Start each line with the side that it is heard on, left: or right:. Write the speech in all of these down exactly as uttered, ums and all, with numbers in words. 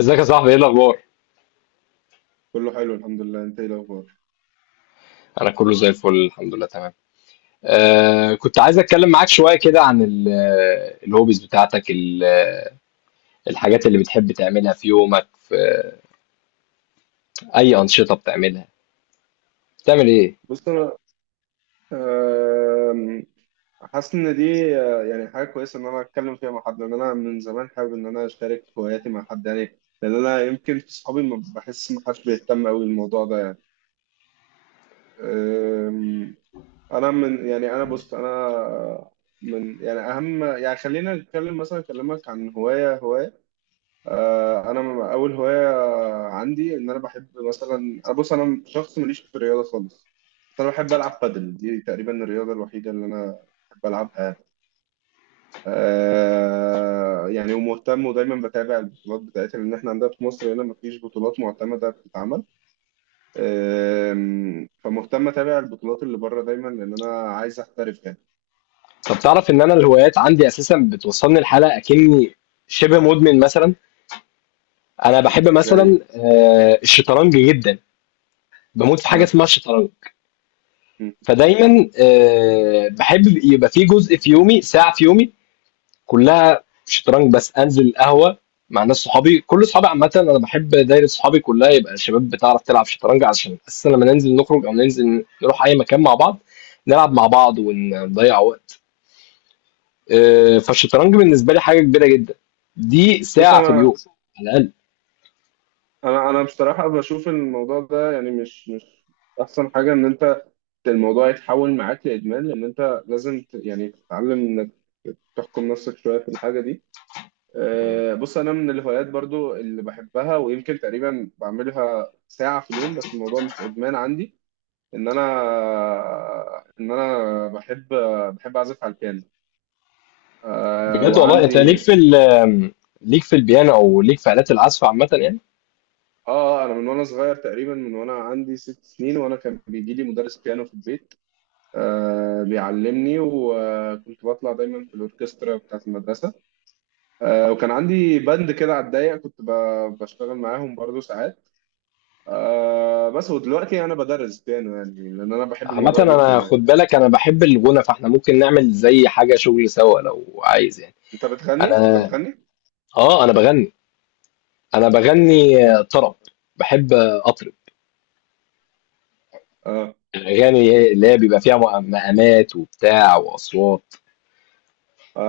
left: ازيك يا صاحبي، ايه الاخبار؟
right: كله حلو الحمد لله. انت ايه الاخبار؟
left: انا كله زي الفل، الحمد لله، تمام. آه كنت عايز اتكلم معاك شويه كده عن ال- الهوبيز بتاعتك، ال- آه، الحاجات اللي بتحب تعملها في يومك، في اي انشطه بتعملها، بتعمل ايه؟
right: بص انا آم، حاسس ان دي آه، يعني حاجه كويسه ان انا اتكلم فيها مع حد، لان انا من زمان حابب ان انا اشارك هواياتي مع حد يعني، لان انا يمكن في صحابي ما بحس ما حدش بيهتم قوي بالموضوع ده يعني. آم، انا من يعني انا بص انا من يعني اهم يعني خلينا نتكلم مثلا. اكلمك عن هوايه هوايه. آه، انا م- اول هوايه عندي ان انا بحب مثلا. أنا بص انا شخص ماليش في الرياضه خالص، بس انا بحب العب بادل، دي تقريبا الرياضه الوحيده اللي انا بحب العبها. آه، يعني ومهتم ودايما بتابع البطولات بتاعتها، لان احنا عندنا في مصر هنا مفيش بطولات معتمده بتتعمل. آم، فمهتم اتابع البطولات اللي بره دايما، لان انا عايز احترف يعني.
left: طب تعرف ان انا الهوايات عندي اساسا بتوصلني لحاله اكني شبه مدمن مثلا. انا بحب
right: زي
left: مثلا آه الشطرنج جدا، بموت في حاجه
right: آه.
left: اسمها الشطرنج.
right: م.
left: فدايما آه بحب يبقى في جزء في يومي، ساعه في يومي كلها شطرنج، بس انزل القهوه مع ناس صحابي، كل صحابي. عامه انا بحب دايره صحابي كلها يبقى شباب بتعرف تلعب شطرنج، عشان اساسا لما ننزل نخرج او ننزل نروح اي مكان مع بعض نلعب مع بعض ونضيع وقت. آه، فالشطرنج بالنسبه لي حاجه كبيره جدا، دي
right: بص
left: ساعه في
right: انا
left: اليوم على الاقل.
right: انا انا بصراحه بشوف الموضوع ده يعني، مش مش احسن حاجه ان انت الموضوع يتحول معاك لادمان، لان انت لازم ت- يعني تتعلم انك تحكم نفسك شويه في الحاجه دي. آه، بص انا من الهوايات برضو اللي بحبها، ويمكن تقريبا بعملها ساعه في اليوم، بس الموضوع مش ادمان عندي. ان انا ان انا بحب بحب اعزف على البيانو. آه،
left: بجد والله، انت ليك
right: وعندي
left: في ال- ليك في البيانو، او ليك في الات العزف عامه يعني؟
right: اه. آه، انا من وانا صغير تقريبا، من وانا عندي ست سنين وانا كان بيجي لي مدرس بيانو في البيت، آه، بيعلمني، وكنت بطلع دايما في الاوركسترا بتاعت المدرسه. آه، وكان عندي باند كده على الضيق، كنت ب- بشتغل معاهم برضو ساعات. آه، بس ودلوقتي انا بدرس بيانو يعني، لان انا بحب
left: عامة
right: الموضوع جدا
left: أنا خد
right: يعني.
left: بالك، أنا بحب الغنى، فإحنا ممكن نعمل زي حاجة شغل سوا لو عايز يعني.
right: انت بتغني؟ انت
left: أنا،
right: بتغني؟
left: آه أنا بغني، انا بغني طرب، بحب اطرب
right: اه،
left: الاغاني اللي هي بيبقى فيها مع- مقامات وبتاع واصوات.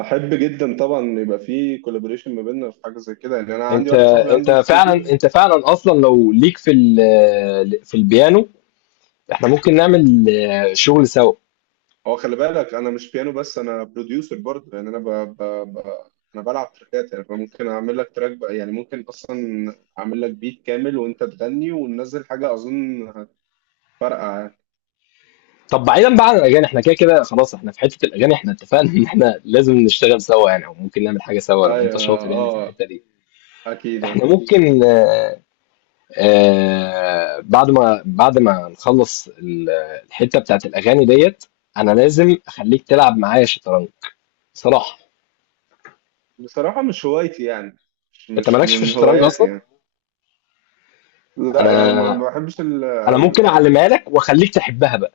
right: احب جدا طبعا. يبقى في كولابوريشن ما بيننا في حاجه زي كده يعني، انا عندي
left: انت
right: واحد صاحبي
left: انت
right: عنده
left: فعلا
right: استوديو.
left: انت فعلا اصلا لو ليك في ال- في البيانو، احنا ممكن نعمل آه، شغل سوا.
right: هو خلي بالك انا مش بيانو بس، انا بروديوسر برضه يعني. انا ب... ب... ب... انا بلعب تراكات يعني، فممكن اعمل لك تراك بقى يعني، ممكن اصلا اعمل لك بيت كامل وانت تغني وننزل حاجه اظن هتفرقع يعني.
left: طب بعيدا بقى عن الاغاني، احنا كده كده خلاص، احنا في حته الاغاني، احنا اتفقنا ان احنا لازم نشتغل سوا يعني، او ممكن نعمل حاجه سوا لو انت
right: ايوه،
left: شاطر يعني في
right: اه،
left: الحته دي.
right: اكيد.
left: احنا ممكن، آآ بعد ما بعد ما نخلّص ال الحتّة بتاعة الأغاني ديّة، أنا لازم أخلّيك تلعب معايا شطرنج، بصراحة.
right: بصراحه مش هوايتي يعني، مش
left: أنت ما
right: مش
left: لكش في
right: من
left: الشطرنج
right: هواياتي
left: أصلًا؟
right: يعني. لا يعني ما
left: أنا
right: ما بحبش ال
left: أنا
right: ال-
left: ممكن أعلّمها لك وأخلّيك تحبّها بقى.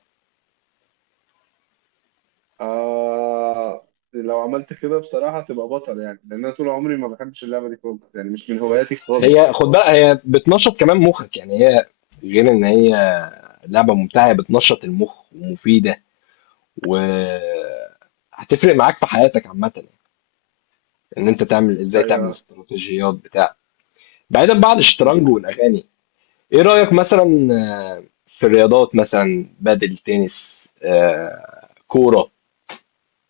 right: آه. لو عملت كده بصراحه تبقى بطل يعني، لان انا طول عمري ما بحبش اللعبه دي خالص يعني، مش من هواياتي
left: هي
right: خالص.
left: خُد بالك، هي بتنشّط كمان مُخّك، يعني هي، غير إن هي لعبة ممتعة، هي بتنشّط المُخ ومفيدة، و هتفرق معاك في حياتك عامةً، إن أنت تعمل إزاي تعمل
right: ايوه.
left: استراتيجيات بتاع. بعيدًا بقى عن
right: م.
left: الشطرنج والأغاني يعني. ايه رأيك مثلا آه، في الرياضات، مثلا بدل تنس آه، كورة؟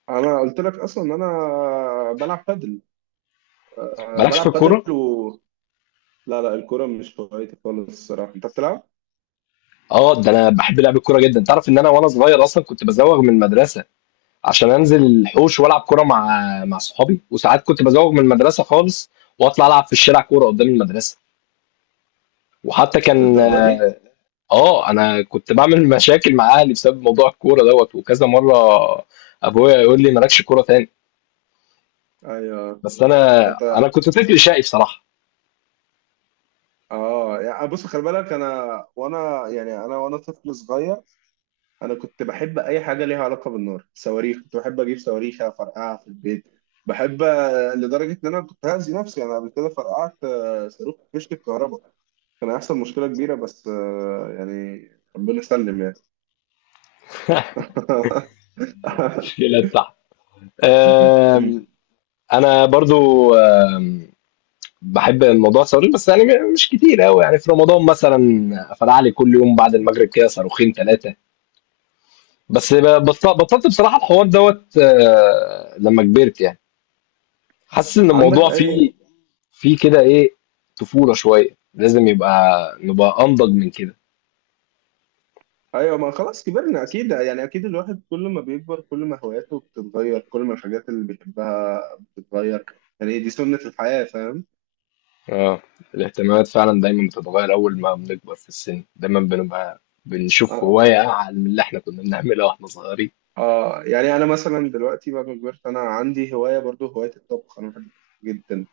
right: انا قلت لك اصلا ان انا بلعب بادل. آه،
left: مالكش في
right: بلعب
left: الكورة؟
right: بادل و... لا لا، الكوره مش هوايتي خالص الصراحه. انت بتلعب
left: اه، ده انا بحب لعب الكورة جدا. تعرف ان انا وانا صغير اصلا كنت بزوغ من المدرسة عشان انزل الحوش والعب كورة مع، مع صحابي، وساعات كنت بزوغ من المدرسة خالص واطلع العب في الشارع كورة قدام المدرسة. وحتى كان،
right: للدرجه دي؟
left: اه انا كنت بعمل مشاكل مع اهلي بسبب موضوع الكورة دوت، وكذا مرة ابويا يقول لي مالكش كورة تاني.
right: ايوه.
left: بس انا
right: انت
left: انا كنت طفل شقي بصراحة.
right: اه. يعني بص خلي بالك انا، وانا يعني انا وانا طفل صغير، انا كنت بحب اي حاجه ليها علاقه بالنار. صواريخ كنت بحب اجيب صواريخ افرقعها في البيت. بحب آه، لدرجه ان انا كنت هأذي نفسي. انا قبل كده فرقعت آه، صاروخ في فيشه الكهرباء، كان هيحصل مشكله كبيره، بس آه، يعني ربنا سلم يعني.
left: في البتاع. آم، انا برضو آم، بحب الموضوع الصاروخ، بس يعني م- مش كتير قوي، يعني في رمضان مثلا فلع لي كل يوم بعد المغرب كده صاروخين ثلاثه. بس ب- بط- بطلت بصراحه الحوار دوت، آه، لما كبرت يعني. حاسس ان
right: عندك
left: الموضوع
right: اي...
left: فيه، فيه كده ايه، طفوله شويه، لازم يبقى نبقى انضج من كده.
right: ايوه. ما خلاص كبرنا اكيد يعني. اكيد الواحد كل ما بيكبر كل ما هواياته بتتغير، كل ما الحاجات اللي بيحبها بتتغير، يعني دي سنة الحياة، فاهم.
left: اه، الاهتمامات فعلا دايما بتتغير، اول ما بنكبر في السن دايما بنبقى بنشوف
right: اه.
left: هوايه اعلى من اللي احنا كنا بنعملها واحنا صغيرين.
right: آه، يعني انا مثلا دلوقتي بعد ما كبرت، انا عندي هواية برضو، هواية الطبخ. انا بحب جدا.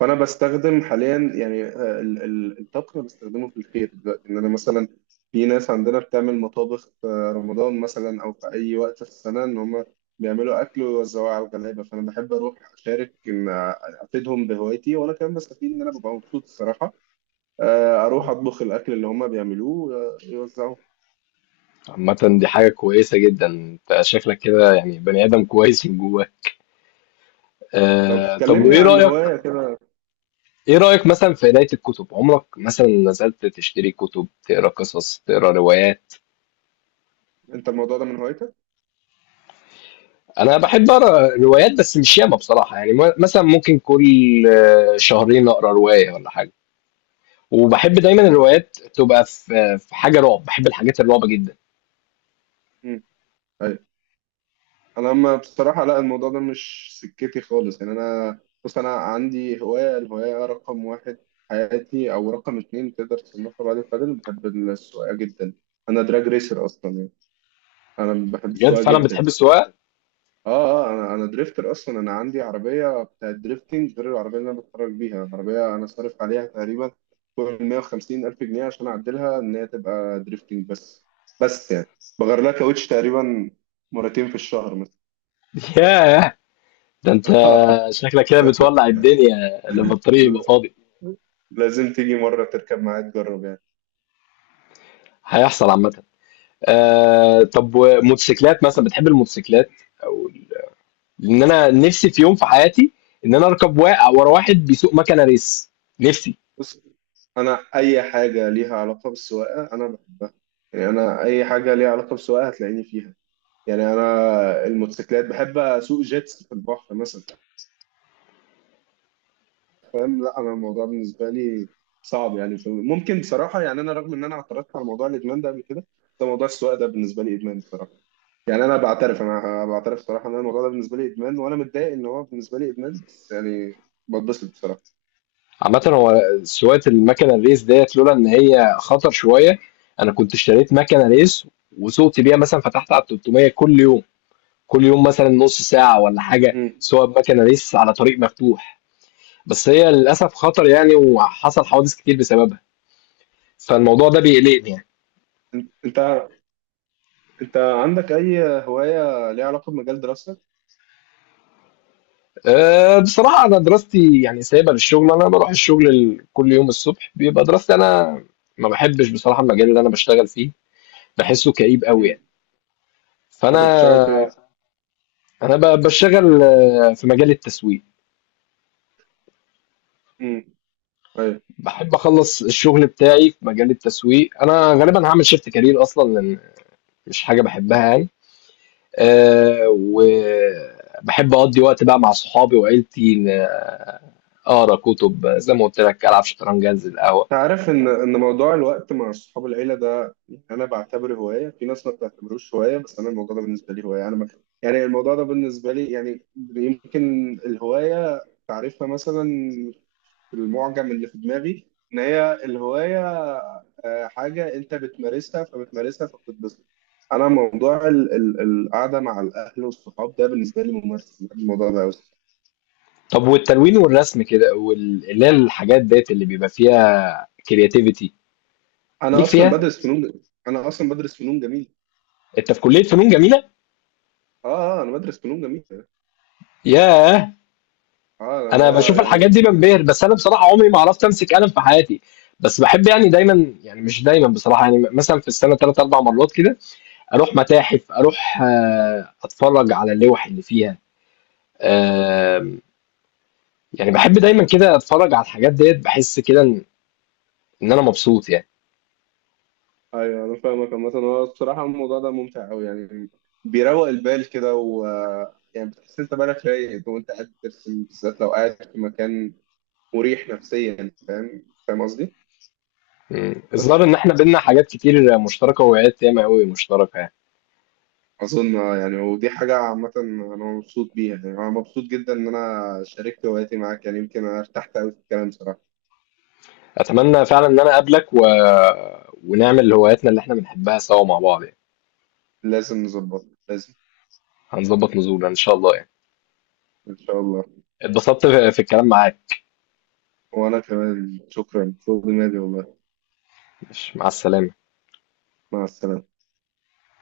right: فانا بستخدم حاليا يعني آه، ال- ال- الطبخ. أنا بستخدمه في الخير دلوقتي، ان انا مثلا في ناس عندنا بتعمل مطابخ في رمضان مثلا، او في اي وقت في السنه، ان هم بيعملوا اكل ويوزعوه على الغلابه. فانا بحب اروح اشارك، ان افيدهم بهوايتي، وانا كمان بستفيد ان انا ببقى مبسوط الصراحه. آه، اروح اطبخ الاكل اللي هم بيعملوه آه، يوزعوه.
left: عامة دي حاجة كويسة جدا، انت شكلك كده يعني بني آدم كويس من جواه.
right: طب
left: آه طب،
right: كلمني
left: وإيه
right: عن
left: رأيك
right: هوايه كده.
left: إيه رأيك مثلا في قراية الكتب؟ عمرك مثلا نزلت تشتري كتب، تقرا قصص، تقرا روايات؟
right: انت الموضوع ده من هوايتك؟
left: أنا بحب أقرا روايات بس مش ياما بصراحة، يعني م- مثلا ممكن كل آه، شهرين أقرا رواية ولا حاجة. وبحب دايما
right: اه.
left: الروايات تبقى في، في حاجة رعب، بحب الحاجات الرعب جدا.
right: امم انا ما بصراحه لا، الموضوع ده مش سكتي خالص يعني. انا بص انا عندي هوايه، الهوايه رقم واحد في حياتي، او رقم اتنين تقدر تصنفها بعد البادل، بحب السواقه جدا. انا دراج ريسر اصلا يعني، انا بحب
left: بجد
right: السواقه
left: فعلا
right: جدا.
left: بتحب السواقة؟
right: اه. اه، انا انا دريفتر اصلا. انا عندي عربيه بتاعت دريفتنج غير العربيه اللي انا بتفرج بيها. عربيه انا صارف عليها تقريبا فوق ال 150 الف جنيه عشان اعدلها ان هي تبقى دريفتنج بس. بس يعني بغير لها كاوتش تقريبا مرتين في الشهر مثلا.
left: ياه، ده انت شكلك كده بتولع الدنيا لما الطريق يبقى فاضي.
right: لازم تيجي مرة تركب معايا تجرب يعني.
left: هيحصل عامة. آه طب، وموتوسيكلات مثلا؟ بتحب الموتوسيكلات، او ال- لان انا نفسي في يوم في حياتي ان انا اركب وا- ورا واحد بيسوق مكنه ريس، نفسي.
right: بص، أنا أي حاجة ليها علاقة بالسواقة أنا بحبها يعني. أنا أي حاجة ليها علاقة بالسواقة هتلاقيني فيها يعني. أنا الموتوسيكلات بحب. أسوق جيتس في البحر مثلا، فاهم. لا أنا الموضوع بالنسبة لي صعب يعني. ف- ممكن بصراحة يعني، أنا رغم إن أنا اعترضت على موضوع الإدمان ده قبل كده، ده موضوع السواقة ده بالنسبة لي إدمان بصراحة يعني. أنا بعترف أنا بعترف بصراحة إن أنا الموضوع ده بالنسبة لي إدمان، وأنا متضايق إن هو بالنسبة لي إدمان، بس يعني بتبسط بصراحة.
left: عامه هو سواقه المكنه الريس ديت لولا ان هي خطر شويه، انا كنت اشتريت مكنه ريس وسوقت بيها، مثلا فتحت على تلت ميه كل يوم، كل يوم مثلا نص ساعه ولا حاجه، سواء بمكنه ريس على طريق مفتوح. بس هي للاسف خطر يعني، وحصل حوادث كتير بسببها، فالموضوع ده بيقلقني يعني.
right: انت انت انت عندك اي هوايه ليها علاقه بمجال دراستك؟
left: آآ، بصراحة أنا دراستي يعني سايبها للشغل، أنا باروح الشغل ال كل يوم الصبح بيبقى دراستي، أنا ما باحبش بصراحة المجال اللي أنا باشتغل فيه، باحسه كئيب أوي
right: امم
left: يعني،
right: انت
left: فأنا
right: بتشتغل في ايه؟
left: أنا ب باشتغل في مجال التسويق،
right: امم طيب.
left: باحب أخلّص الشغل بتاعي في مجال التسويق. أنا غالبًا هاعمل shift career أصلًا، لإن مش حاجة باحبها يعني. آآ، وباحب أقضّي وقت بقى مع صحابي وعيلتي، ن آه، أقرا كُتب زي ما قُلت لك، ألعب شطرنج، أنزل القهوة.
right: انت عارف ان ان موضوع الوقت مع اصحاب العيله ده، يعني انا بعتبره هوايه. في ناس ما بتعتبروش هوايه، بس انا الموضوع ده بالنسبه لي هوايه. انا ما... يعني الموضوع ده بالنسبه لي يعني، يمكن الهوايه تعريفها مثلا، المعجم اللي في دماغي ان هي الهوايه آه، حاجه انت بتمارسها فبتمارسها فبتتبسط. انا موضوع ال- ال- القعده مع الاهل والصحاب ده بالنسبه لي ممارس، بحب الموضوع ده قوي.
left: طب والتلوين والرسم كده وال- اللي هي الحاجات ديت اللي بيبقى فيها كرياتيفيتي،
right: انا
left: ليك
right: اصلا
left: فيها؟
right: بدرس فنون انا اصلا بدرس فنون جميل.
left: انت في كلية فنون جميلة؟
right: اه. آه، انا بدرس فنون جميل.
left: ياه.
right: اه، لان
left: انا
right: هو
left: بشوف الحاجات
right: يعني...
left: دي بنبهر، بس انا بصراحة عمري ما عرفت امسك قلم في حياتي. بس بحب يعني دايما، يعني مش دايما بصراحة يعني، مثلا في السنة ثلاث اربع مرات كده اروح متاحف، اروح آه، اتفرج على اللوح اللي فيها. آه، يعني بحب دايما كده اتفرج على الحاجات ديت، بحس كده ان، إن انا مبسوط يعني.
right: ايوه انا فاهمك. مثلا هو بصراحه الموضوع ده ممتع قوي يعني، بيروق البال كده، و يعني بتحس انت بالك رايق وانت قاعد بترسم، بالذات لو قاعد في مكان مريح نفسيا، فاهم فاهم قصدي؟
left: مم. الظاهر
right: بس
left: ان احنا بينا حاجات كتير مشتركة وهوايات ياما قوي مشتركة يعني.
right: اظن آه، يعني ودي حاجه عامه انا مبسوط بيها يعني. انا مبسوط جدا ان انا شاركت هواياتي معاك يعني، يمكن انا ارتحت قوي في الكلام صراحه.
left: اتمنى فعلا ان انا اقابلك، و... ونعمل هواياتنا اللي احنا بنحبها سوا مع بعض يعني.
right: لازم نظبط، لازم.
left: هنظبط نزولنا ان شاء الله يعني.
right: ان شاء الله.
left: اتبسطت في، في الكلام معاك.
right: وانا كمان، شكرا فوق دماغي والله.
left: مش مع السلامة.
right: مع السلامه.